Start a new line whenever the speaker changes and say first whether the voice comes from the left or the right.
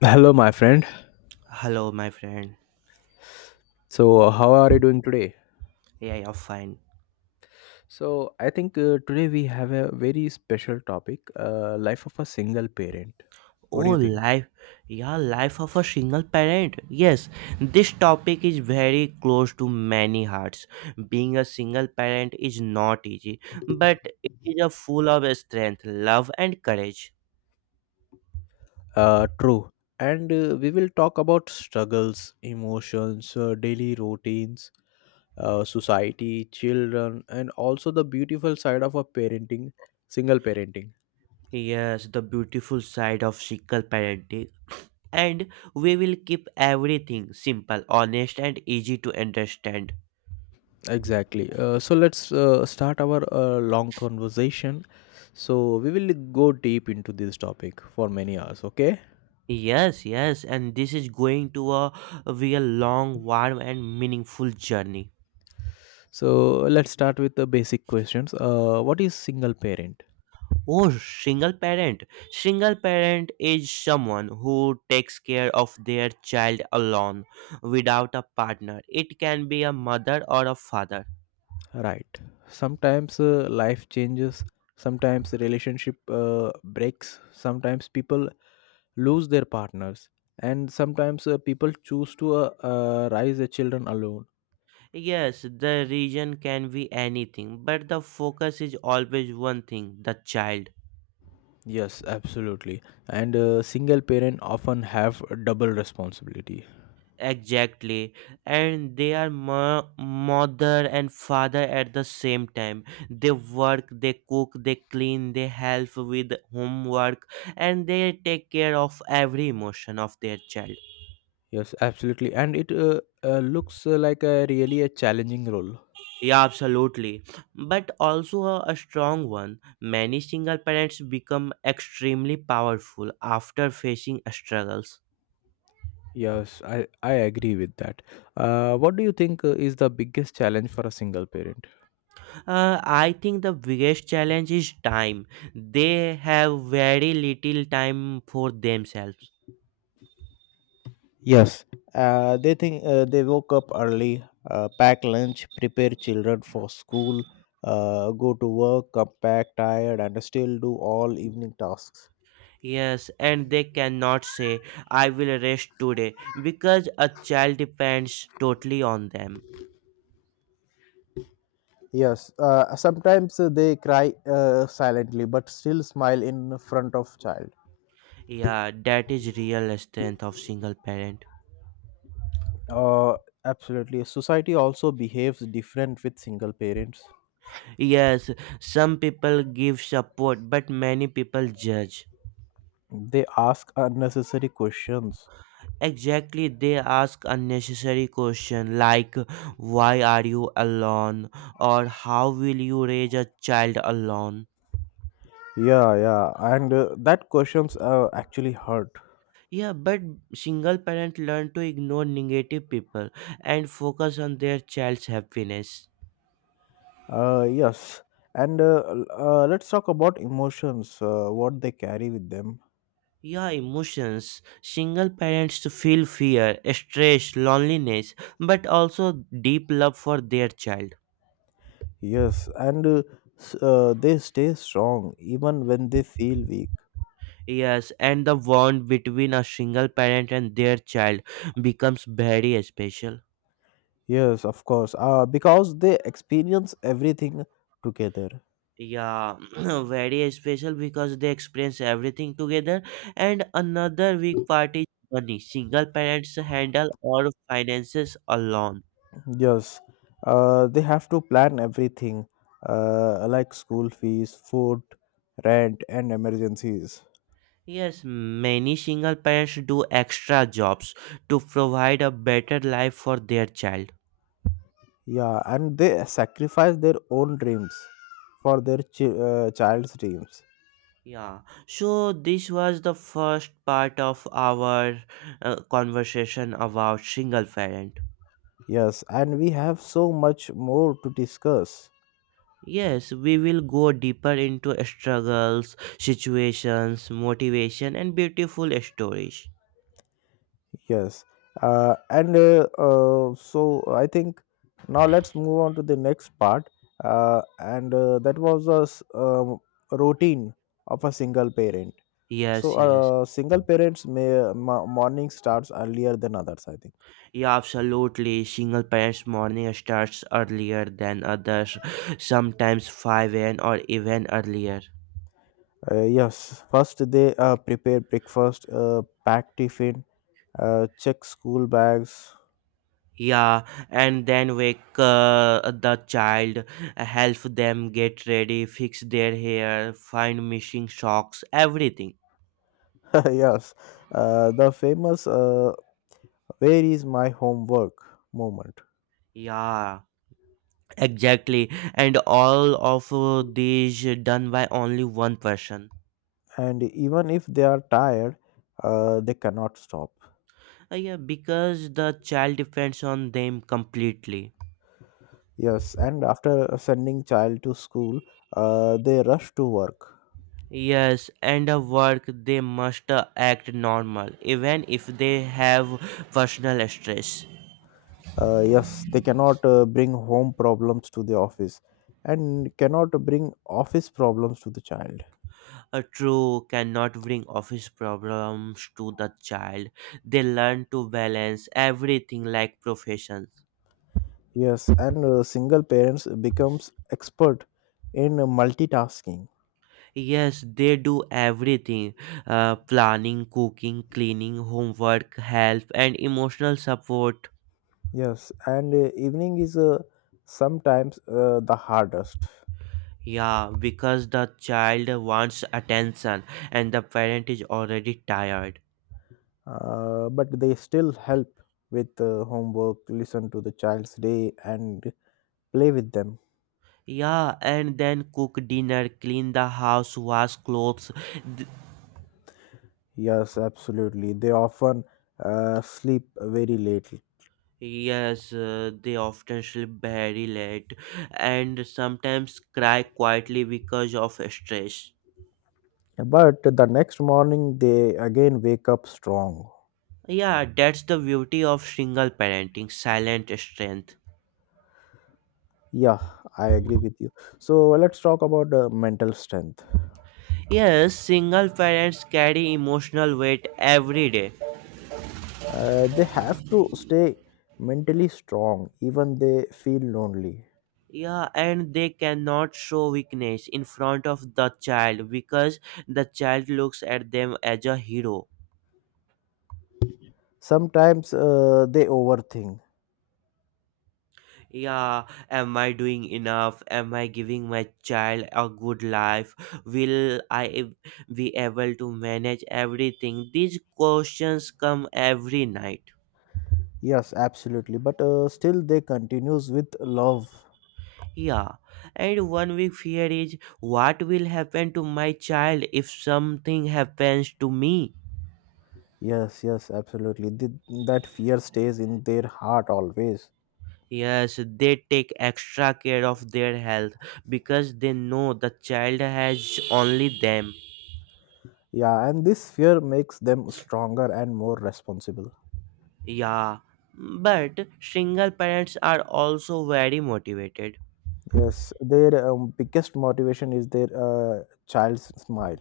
left: Hello, my friend.
right: Hello, my friend.
left: So, how are you doing today?
right: Yeah, you're fine.
left: So, I think today we have a very special topic, life of a single parent. What do
right: Oh,
left: you think?
right: life, yeah, life of a single parent. Yes, this topic is very close to many hearts. Being a single parent is not easy, but it is a full of strength, love, and courage.
left: True. And we will talk about struggles, emotions, daily routines, society, children, and also the beautiful side of a parenting, single parenting.
right: Yes, the beautiful side of single parenting. And we will keep everything simple, honest, and easy to understand.
left: Exactly. So let's start our long conversation. So we will go deep into this topic for many hours. Okay.
right: Yes, yes, and this is going to a, be a long, warm, and meaningful journey.
left: So let's start with the basic questions. What is single parent?
right: Oh, single parent. Single parent is someone who takes care of their child alone without a partner. It can be a mother or a father.
left: Right. Sometimes life changes. Sometimes relationship breaks. Sometimes people lose their partners, and sometimes people choose to raise their children alone.
right: Yes, the reason can be anything, but the focus is always one thing the child.
left: Yes, absolutely. And single parent often have a double responsibility.
right: Exactly, and they are mother and father at the same time. They work, they cook, they clean, they help with homework, and they take care of every emotion of their child.
left: Yes, absolutely. And it looks like a really a challenging role.
right: Yeah, absolutely. But also a strong one. Many single parents become extremely powerful after facing struggles.
left: Yes, I agree with that. What do you think is the biggest challenge for a single parent?
right: I think the biggest challenge is time. They have very little time for themselves.
left: Yes, they think they woke up early, pack lunch, prepare children for school, go to work, come back tired, and still do all evening tasks.
right: Yes, and they cannot say, I will rest today, because a child depends totally on them.
left: Yes, sometimes they cry silently but still smile in front of child.
right: Yeah, that is real strength of single parent.
left: Uh, Absolutely. Society also behaves different with single parents.
right: Yes, some people give support, but many people judge.
left: They ask unnecessary questions.
right: Exactly, they ask unnecessary questions like, why are you alone? Or how will you raise a child alone?
left: Yeah, yeah, and that questions actually hurt.
right: Yeah, but single parent learn to ignore negative people and focus on their child's happiness.
left: Yes, and let's talk about emotions. What they carry with them.
right: Yeah, emotions. Single parents feel fear, stress, loneliness, but also deep love for their child.
left: Yes, and they stay strong even when they feel weak.
right: Yes, and the bond between a single parent and their child becomes very special.
left: Yes, of course. Because they experience everything together.
right: Yeah, very special because they experience everything together. And another weak part is money. Single parents handle all finances alone.
left: Yes, they have to plan everything, like school fees, food, rent, and emergencies.
right: Yes, many single parents do extra jobs to provide a better life for their child.
left: Yeah, and they sacrifice their own dreams for their child's dreams.
right: Yeah, so this was the first part of our conversation about single parent.
left: Yes, and we have so much more to discuss.
right: Yes, we will go deeper into struggles, situations, motivation, and beautiful stories.
left: Yes, and so I think now let's move on to the next part. And that was a routine of a single parent. So,
right: Yes, yes.
left: single parents' morning starts earlier than others, I think.
right: Yeah, absolutely. Single parents' morning starts earlier than others, sometimes 5 a.m. or even earlier.
left: Yes, first they prepare breakfast, pack tiffin, check school bags.
right: Yeah, and then wake the child, help them get ready, fix their hair, find missing socks, everything.
left: Yes, the famous "Where is my homework?" moment.
right: Yeah. Exactly, and all of these done by only one person.
left: And even if they are tired, they cannot stop.
right: Yeah, because the child depends on them completely.
left: Yes, and after sending child to school, they rush to work.
right: Yes, and the work they must act normal, even if they have personal stress.
left: Yes, they cannot bring home problems to the office, and cannot bring office problems to the child.
right: A true cannot bring office problems to the child. They learn to balance everything like professions.
left: Yes, and single parents becomes expert in multitasking.
right: Yes, they do everything planning, cooking, cleaning, homework, help, and emotional support.
left: Yes, and evening is sometimes the hardest,
right: Yeah, because the child wants attention and the parent is already tired.
left: but they still help with homework, listen to the child's day, and play with them.
right: Yeah, and then cook dinner, clean the house, wash clothes. Th-
left: Yes, absolutely. They often sleep very late,
right: yes, they often sleep very late and sometimes cry quietly because of stress.
left: but the next morning they again wake up strong.
right: Yeah, that's the beauty of single parenting, silent strength.
left: Yeah, I agree with you. So let's talk about mental strength.
right: Yes, single parents carry emotional weight every day.
left: They have to stay mentally strong, even they feel lonely.
right: Yeah, and they cannot show weakness in front of the child because the child looks at them as a hero.
left: Sometimes they overthink.
right: Yeah, am I doing enough? Am I giving my child a good life? Will I be able to manage everything? These questions come every night.
left: Yes, absolutely. But still, they continues with love.
right: Yeah, and one big fear is what will happen to my child if something happens to me?
left: Yes, yes, absolutely. That fear stays in their heart always.
right: Yes, they take extra care of their health because they know the child has only them.
left: Yeah, and this fear makes them stronger and more responsible.
right: Yeah, but single parents are also very motivated.
left: Yes, their biggest motivation is their child's smile.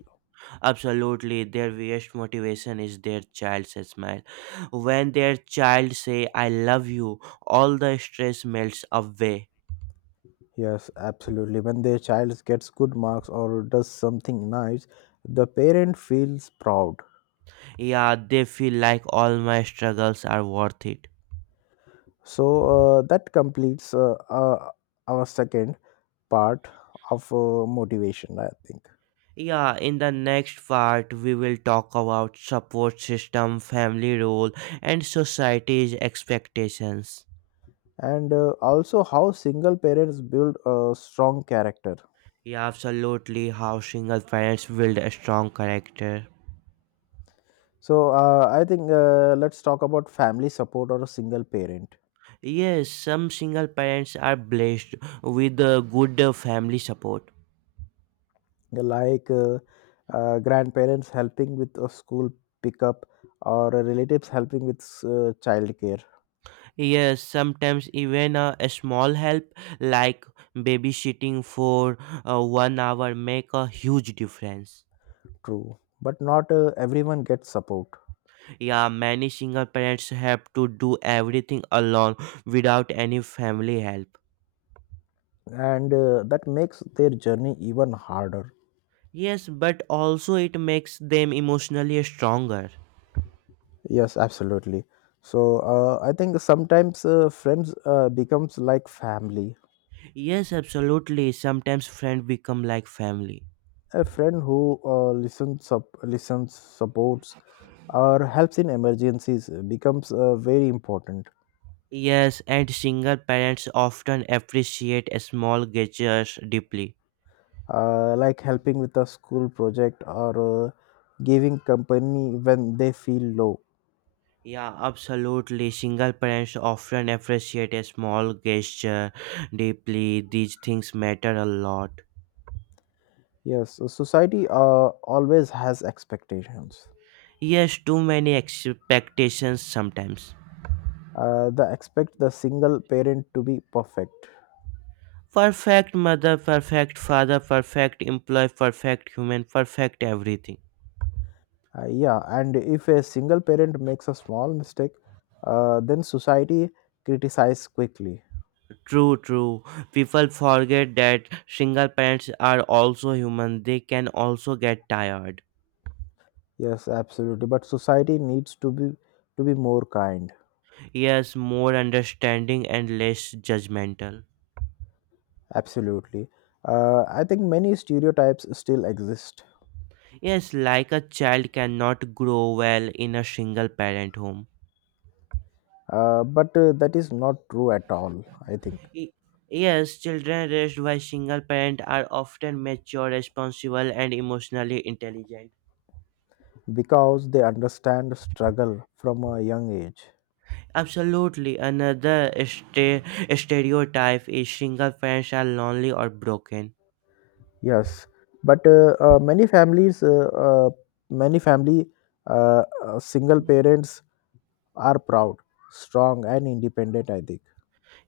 right: Absolutely, their biggest motivation is their child's smile. When their child say "I love you," all the stress melts away.
left: Yes, absolutely. When their child gets good marks or does something nice, the parent feels proud.
right: Yeah, they feel like all my struggles are worth it.
left: So that completes our second part of motivation, I think.
right: Yeah, in the next part, we will talk about support system, family role, and society's expectations.
left: And also how single parents build a strong character.
right: Yeah, absolutely, how single parents build a strong character.
left: So I think let's talk about family support or a single parent,
right: Yes, some single parents are blessed with good family support.
left: like grandparents helping with a school pickup or relatives helping with childcare.
right: Yes, sometimes even a small help like babysitting for one hour make a huge difference.
left: True, but not everyone gets support,
right: Yeah, many single parents have to do everything alone without any family help.
left: and that makes their journey even harder.
right: Yes, but also it makes them emotionally stronger.
left: Yes, absolutely. So I think sometimes friends becomes like family.
right: Yes, absolutely. Sometimes friends become like family.
left: A friend who listens, supports, or helps in emergencies becomes very important.
right: Yes, and single parents often appreciate small gestures deeply.
left: Like helping with a school project or giving company when they feel low.
right: Yeah, absolutely. Single parents often appreciate a small gesture deeply. These things matter a lot.
left: Yes, so society always has expectations.
right: Yes, too many expectations sometimes.
left: They expect the single parent to be perfect.
right: Perfect mother, perfect father, perfect employee, perfect human, perfect everything.
left: Yeah, and if a single parent makes a small mistake, then society criticizes quickly.
right: True, true. People forget that single parents are also human. They can also get tired.
left: Yes, absolutely. But society needs to be more kind.
right: Yes, more understanding and less judgmental.
left: Absolutely. I think many stereotypes still exist,
right: Yes, like a child cannot grow well in a single parent home.
left: but that is not true at all. I think
right: Y- Yes, children raised by single parent are often mature, responsible, and emotionally intelligent.
left: because they understand struggle from a young age.
right: Absolutely. Another stereotype is single parents are lonely or broken.
left: Yes, but many families, many family, single parents are proud, strong, and independent. I think,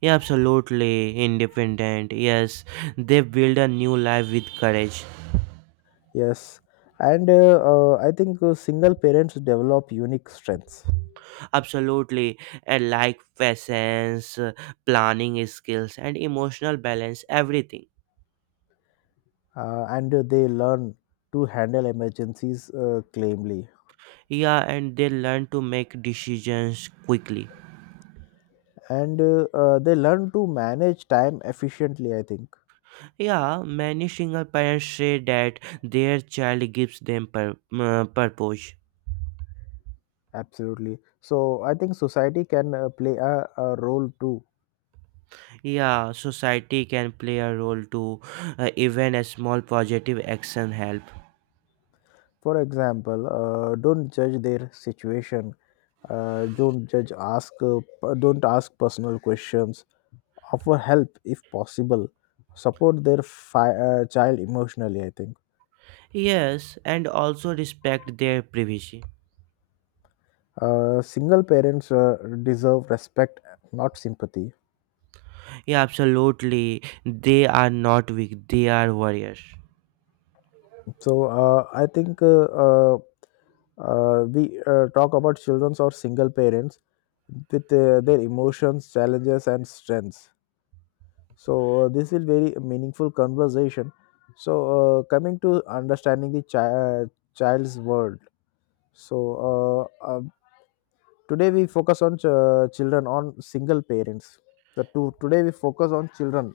right: Yeah, absolutely independent. Yes, they build a new life with courage.
left: yes, and I think single parents develop unique strengths,
right: Absolutely, and like patience, planning skills, and emotional balance. Everything.
left: and they learn to handle emergencies calmly,
right: Yeah, and they learn to make decisions quickly.
left: and they learn to manage time efficiently. I think
right: Yeah, many single parents say that their child gives them purpose.
left: absolutely. So I think society can play a role too.
right: Yeah, society can play a role too. Even a small positive action help.
left: For example, don't judge their situation. Don't judge. Ask. Don't ask personal questions. Offer help if possible. Support their child emotionally. I think
right: Yes, and also respect their privacy.
left: single parents deserve respect, not sympathy.
right: Yeah, absolutely. They are not weak. They are warriors.
left: So I think we talk about children or single parents with their emotions, challenges, and strengths. So this is very meaningful conversation. So coming to understanding the child's world. So uh, uh, today we focus on children on single parents, the two. Today we focus on children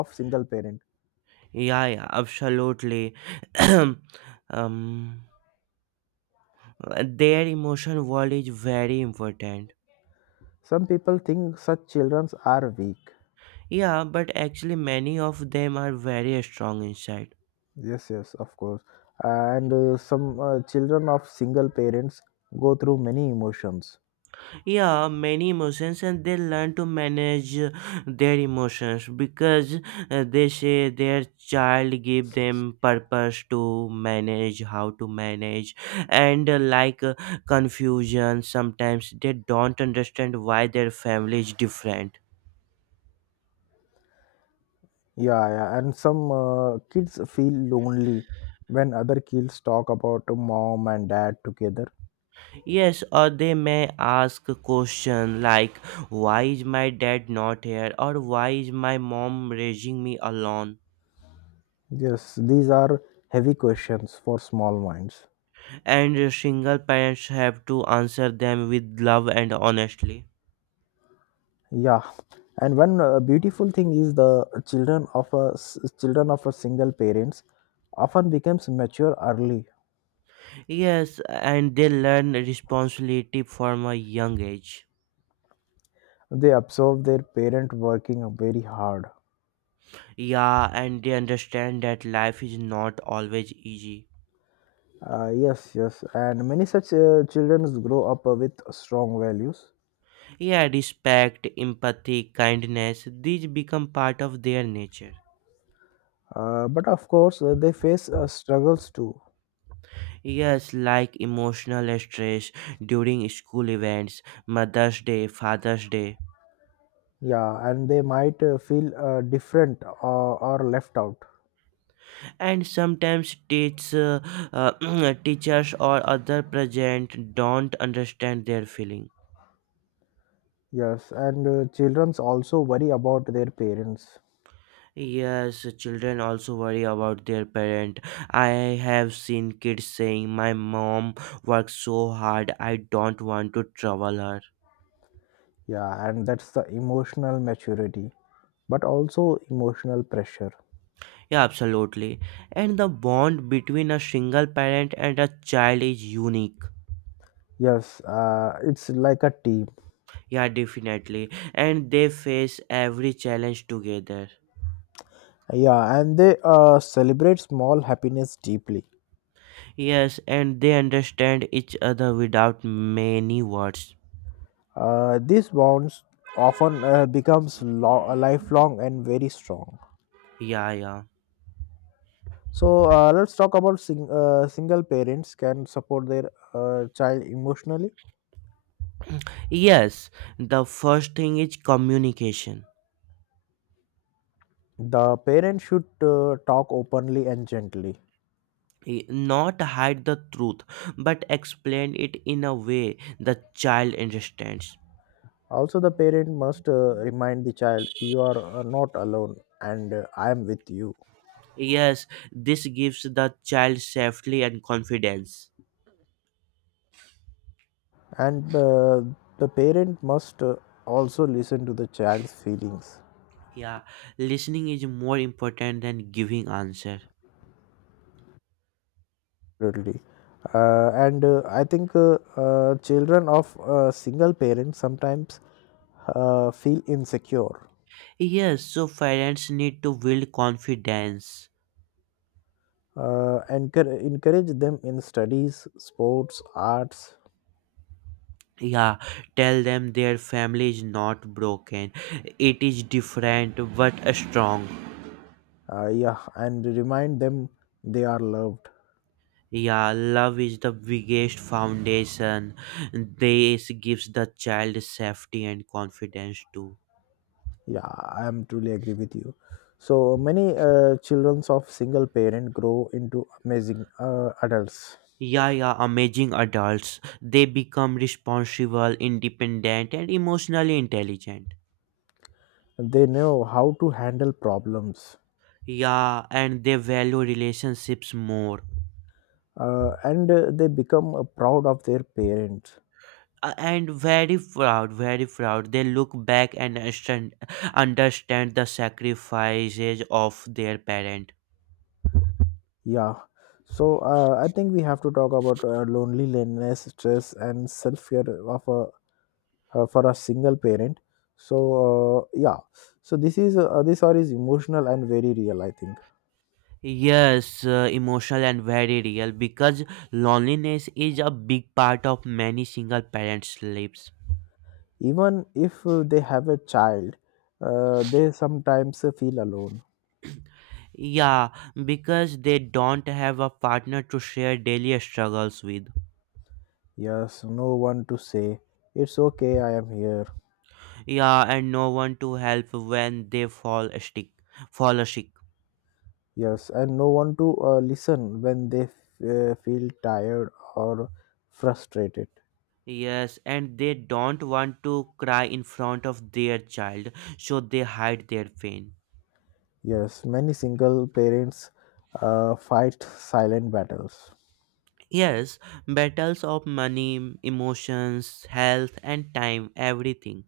left: of single parent.
right: Yeah, yeah, absolutely. um, their emotional world is very important.
left: Some people think such children are weak.
right: Yeah, but actually, many of them are very strong inside.
left: Yes, yes, of course. And some children of single parents go through many emotions.
right: Yeah, many emotions, and they learn to manage their emotions, because they say their child give them purpose to manage how to manage. And like confusion, sometimes they don't understand why their family is different.
left: Yeah, yeah. And some kids feel lonely when other kids talk about mom and dad together.
right: Yes, or they may ask a question like, why is my dad not here, or why is my mom raising me alone?
left: Yes, these are heavy questions for small minds.
right: And single parents have to answer them with love and honestly.
left: Yeah. And one beautiful thing is the children of children of a single parents often becomes mature early.
right: Yes, and they learn responsibility from a young age.
left: They observe their parent working very hard.
right: Yeah, and they understand that life is not always easy.
left: Yes, yes. And many such children grow up with strong values.
right: Yeah, respect, empathy, kindness, these become part of their nature.
left: But of course, they face struggles too.
right: Yes, like emotional stress during school events, Mother's Day, Father's Day,
left: Yeah, and they might feel different or left out.
right: and sometimes teachers or other present don't understand their feeling.
left: Yes, and children's also worry about their parents.
right: Yes, children also worry about their parent. I have seen kids saying my mom works so hard, I don't want to trouble her.
left: Yeah, and that's the emotional maturity, but also emotional pressure.
right: Yeah, absolutely. And the bond between a single parent and a child is unique.
left: Yes, it's like a team.
right: Yeah, definitely, and they face every challenge together.
left: Yeah, and they celebrate small happiness deeply.
right: Yes, and they understand each other without many words.
left: Uh, these bonds often becomes lifelong and very strong.
right: Yeah, yeah.
left: So let's talk about single parents can support their child emotionally.
right: Yes, the first thing is communication.
left: The parent should talk openly and gently.
right: Not hide the truth, but explain it in a way the child understands.
left: Also, the parent must remind the child, "You are not alone and I am with you."
right: Yes, this gives the child safety and confidence.
left: And the parent must also listen to the child's feelings.
right: Yeah, listening is more important than giving answer.
left: Absolutely. And I think children of single parents sometimes feel insecure.
right: Yes, so parents need to build confidence.
left: Encourage them in studies, sports, arts.
right: Yeah, tell them their family is not broken, it is different but strong.
left: Yeah, and remind them they are loved.
right: Yeah, love is the biggest foundation. This gives the child safety and confidence too.
left: Yeah, I am truly agree with you. So many children of single parent grow into amazing adults.
right: Yeah, yeah, amazing adults. They become responsible, independent, and emotionally intelligent.
left: They know how to handle problems,
right: Yeah, and they value relationships more.
left: and they become proud of their parents.
right: And very proud, very proud. They look back and understand the sacrifices of their parent.
left: Yeah. So I think we have to talk about loneliness, stress, and self care of a for a single parent. So yeah. So this are is emotional and very real. I think.
right: Yes, emotional and very real because loneliness is a big part of many single parents lives.
left: Even if they have a child, they sometimes feel alone.
right: Yeah, because they don't have a partner to share daily struggles with.
left: Yes, no one to say, "It's okay, I am here."
right: Yeah, and no one to help when they fall sick. Fall sick.
left: Yes, and no one to listen when they feel tired or frustrated.
right: Yes, and they don't want to cry in front of their child, so they hide their pain.
left: Yes, many single parents fight silent battles.
right: Yes, battles of money, emotions, health, and time, everything.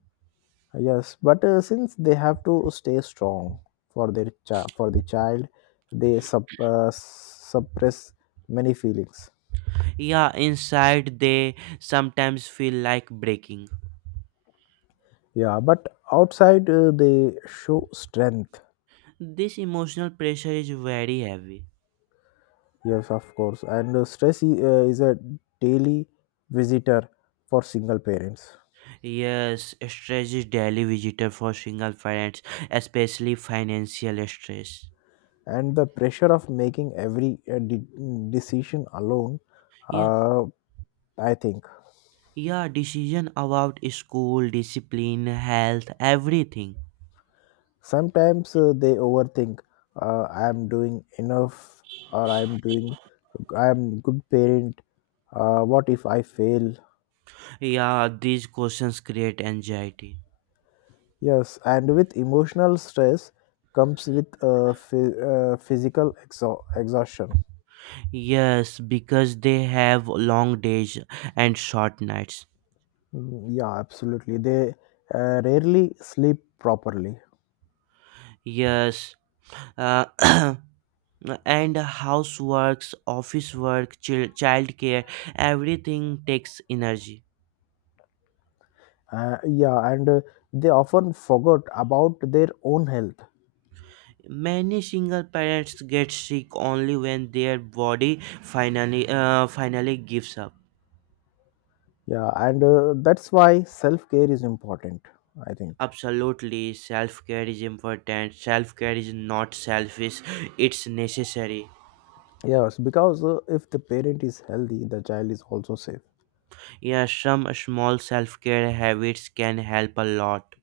left: Yes, but since they have to stay strong for the child, they suppress many feelings.
right: Yeah, inside they sometimes feel like breaking.
left: Yeah, but outside they show strength.
right: This emotional pressure is very heavy.
left: Yes, of course. And stress is a daily visitor for single parents.
right: Yes, stress is daily visitor for single parents, especially financial stress.
left: And the pressure of making every decision alone,
right: Yeah,
left: uh, I think.
right: yeah, decision about school, discipline, health, everything.
left: Sometimes they overthink, I am doing enough or I am good parent. What if I fail?
right: Yeah, these questions create anxiety.
left: Yes, and with emotional stress comes with physical exhaustion.
right: Yes, because they have long days and short nights.
left: Mm, yeah, absolutely. They rarely sleep properly.
right: Yes, uh, and houseworks, office work, childcare, everything takes energy.
left: Yeah, and they often forgot about their own health.
right: Many single parents get sick only when their body finally gives up.
left: Yeah, and that's why self care is important, I think.
right: Absolutely, self care is important. Self care is not selfish; it's necessary.
left: Yes, because if the parent is healthy, the child is also safe.
right: Yeah, some small self care habits can help a lot.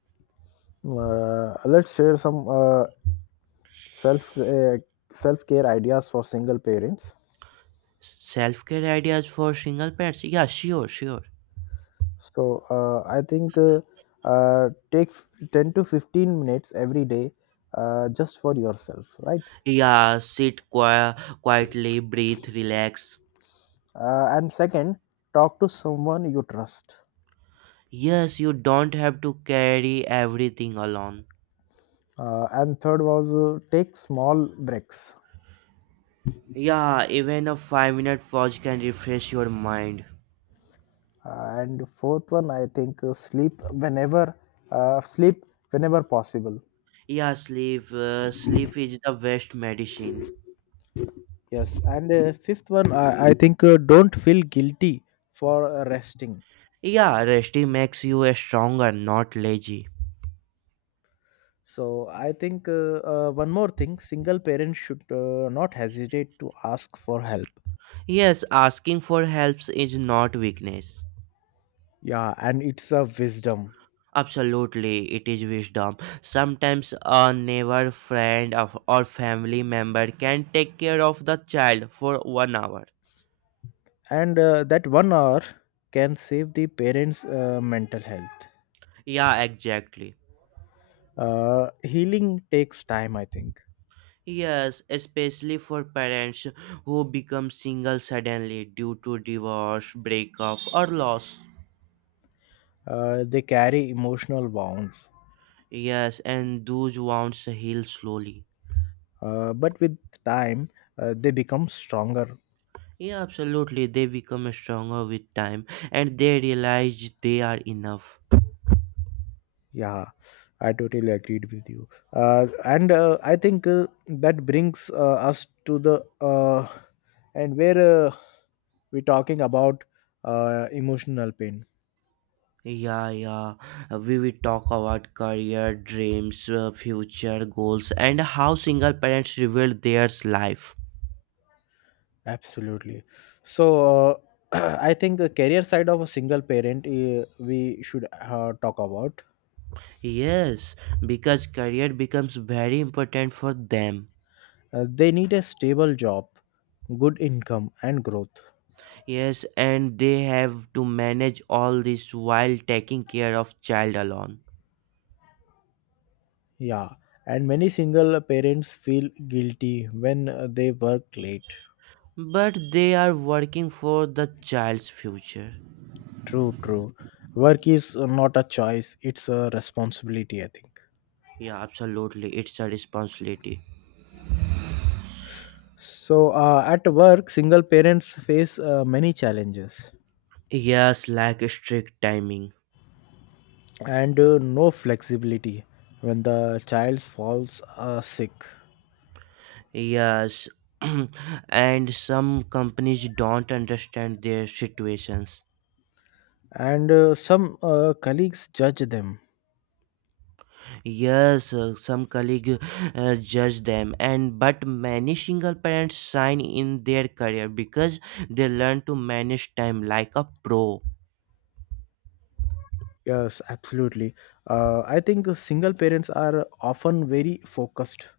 left: Let's share some self uh, self care ideas for single parents.
right: Self care ideas for single parents? Yeah, sure, sure.
left: So I think take 10 to 15 minutes every day, just for yourself, right?
right: Yeah, quietly, breathe, relax.
left: And second, talk to someone you trust.
right: Yes, you don't have to carry everything alone.
left: And third was, take small breaks.
right: Yeah, even a 5-minute pause can refresh your mind.
left: And fourth one, I think sleep whenever possible.
right: Yeah, sleep. Sleep is the best medicine.
left: Yes, and fifth one, I think don't feel guilty for resting.
right: Yeah, resting makes you a stronger, not lazy.
left: So I think one more thing, single parents should not hesitate to ask for help.
right: Yes, asking for helps is not weakness.
left: Yeah, and it's a wisdom,
right: Absolutely, it is wisdom. Sometimes a neighbor, friend, or family member can take care of the child for one hour.
left: and that 1 hour can save the parents' mental health.
right: Yeah, exactly.
left: Healing takes time, I think.
right: Yes, especially for parents who become single suddenly due to divorce, breakup, or loss.
left: They carry emotional wounds,
right: Yes, and those wounds heal slowly.
left: but with time, they become stronger.
right: Yeah, absolutely. They become stronger with time, and they realize they are enough.
left: Yeah, I totally agreed with you. And I think that brings us to the, and where we're talking about emotional pain.
right: Yeah, yeah. We will talk about career, dreams, future goals, and how single parents reveal their life.
left: Absolutely. So I think the career side of a single parent, we should talk about.
right: Yes, because career becomes very important for them.
left: They need a stable job, good income, and growth.
right: Yes, and they have to manage all this while taking care of child alone.
left: Yeah, and many single parents feel guilty when they work late.
right: But they are working for the child's future.
left: True, true. Work is not a choice, it's a responsibility, I think.
right: Yeah, absolutely. It's a responsibility.
left: So, at work, single parents face many challenges
right: Yes, like strict timing.
left: and no flexibility when the child falls sick.
right: Yes, and some companies don't understand their situations.
left: And some colleagues judge them.
right: Yes, some colleague judge them, and but many single parents shine in their career because they learn to manage time like a pro.
left: Yes, absolutely. I think the single parents are often very focused.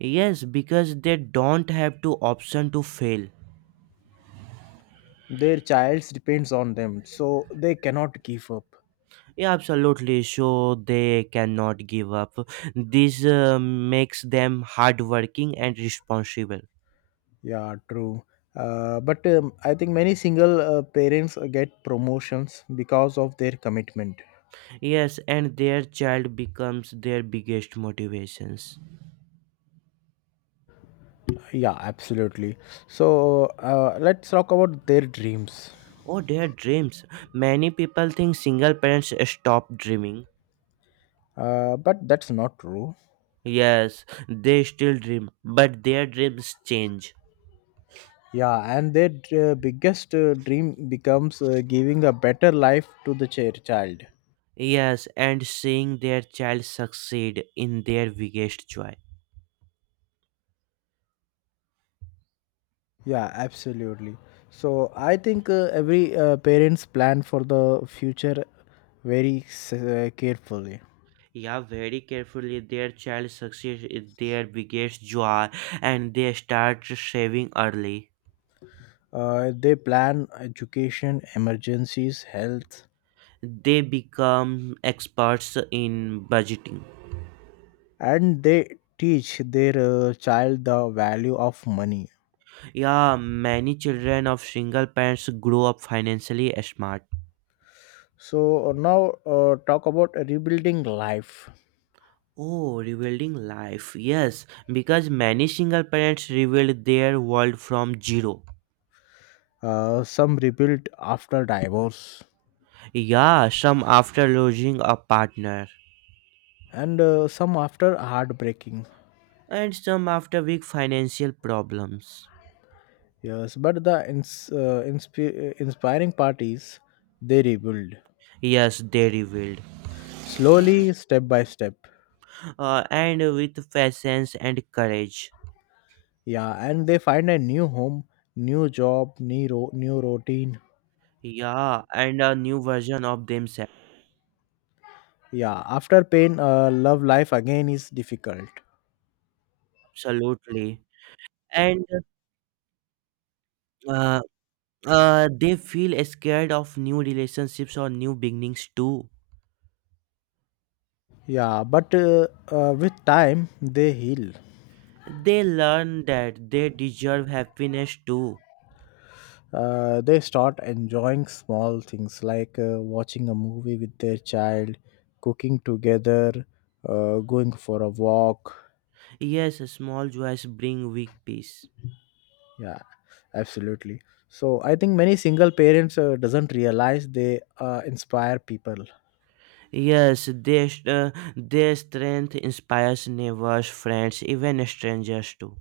right: Yes, because they don't have to option to fail.
left: Their child depends on them, so they cannot give up.
right: Yeah, absolutely. So they cannot give up. This makes them hardworking and responsible.
left: Yeah, true. But I think many single parents get promotions because of their commitment.
right: Yes, and their child becomes their biggest motivations.
left: Yeah, absolutely. So let's talk about their dreams.
right: Or their dreams. Many people think single parents stop dreaming.
left: But that's not true.
right: Yes, they still dream, but their dreams change.
left: Yeah, and their biggest dream becomes giving a better life to the child.
right: Yes, and seeing their child succeed in their biggest joy.
left: Yeah, absolutely. So I think every parents plan for the future carefully.
right: Yeah, very carefully, their child succeeds in their biggest joy, and they start saving early.
left: They plan education, emergencies, health,
right: They become experts in budgeting.
left: and they teach their child the value of money.
right: Yeah, many children of single parents grow up financially smart.
left: So now talk about rebuilding life.
right: Oh, rebuilding life. Yes, because many single parents rebuild their world from zero.
left: Some rebuild after divorce,
right: Yeah, some after losing a partner,
left: and some after heartbreaking.
right: and some after big financial problems.
left: Yes, but the inspiring part is they rebuild
right: Yes, they rebuild.
left: slowly, step by step.
right: And with patience and courage.
left: Yeah, and they find a new home, new job, new routine.
right: Yeah, and a new version of themselves.
left: Yeah, after pain, love life again is difficult.
right: Absolutely. And uh, they feel scared of new relationships or new beginnings too.
left: Yeah, but with time, they heal.
right: They learn that they deserve happiness too.
left: They start enjoying small things like watching a movie with their child, cooking together, going for a walk.
right: Yes, small joys bring weak peace.
left: Yeah, absolutely. So I think many single parents doesn't realize they inspire people.
right: Yes, their strength inspires neighbors, friends, even strangers too.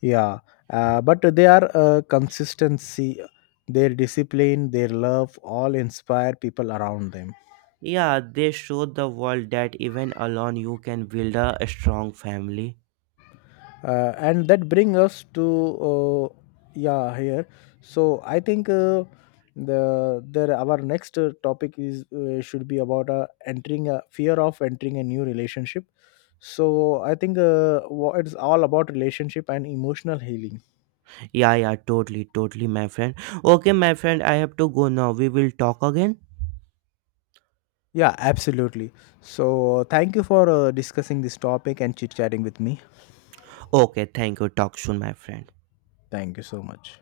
left: Yeah, but they are consistency, their discipline, their love, all inspire people around them.
right: Yeah, they show the world that even alone you can build a strong family.
left: And that brings us to, uh, yeah, here. So I think the there our next topic is should be about entering a fear of entering a new relationship. So I think it's all about relationship and emotional healing.
right: Yeah, yeah, totally, totally, my friend. Okay, my friend, I have to go now. We will talk again.
left: Yeah, absolutely. So thank you for discussing this topic and chit chatting with me.
right: Okay, thank you. Talk soon, my friend.
left: Thank you so much.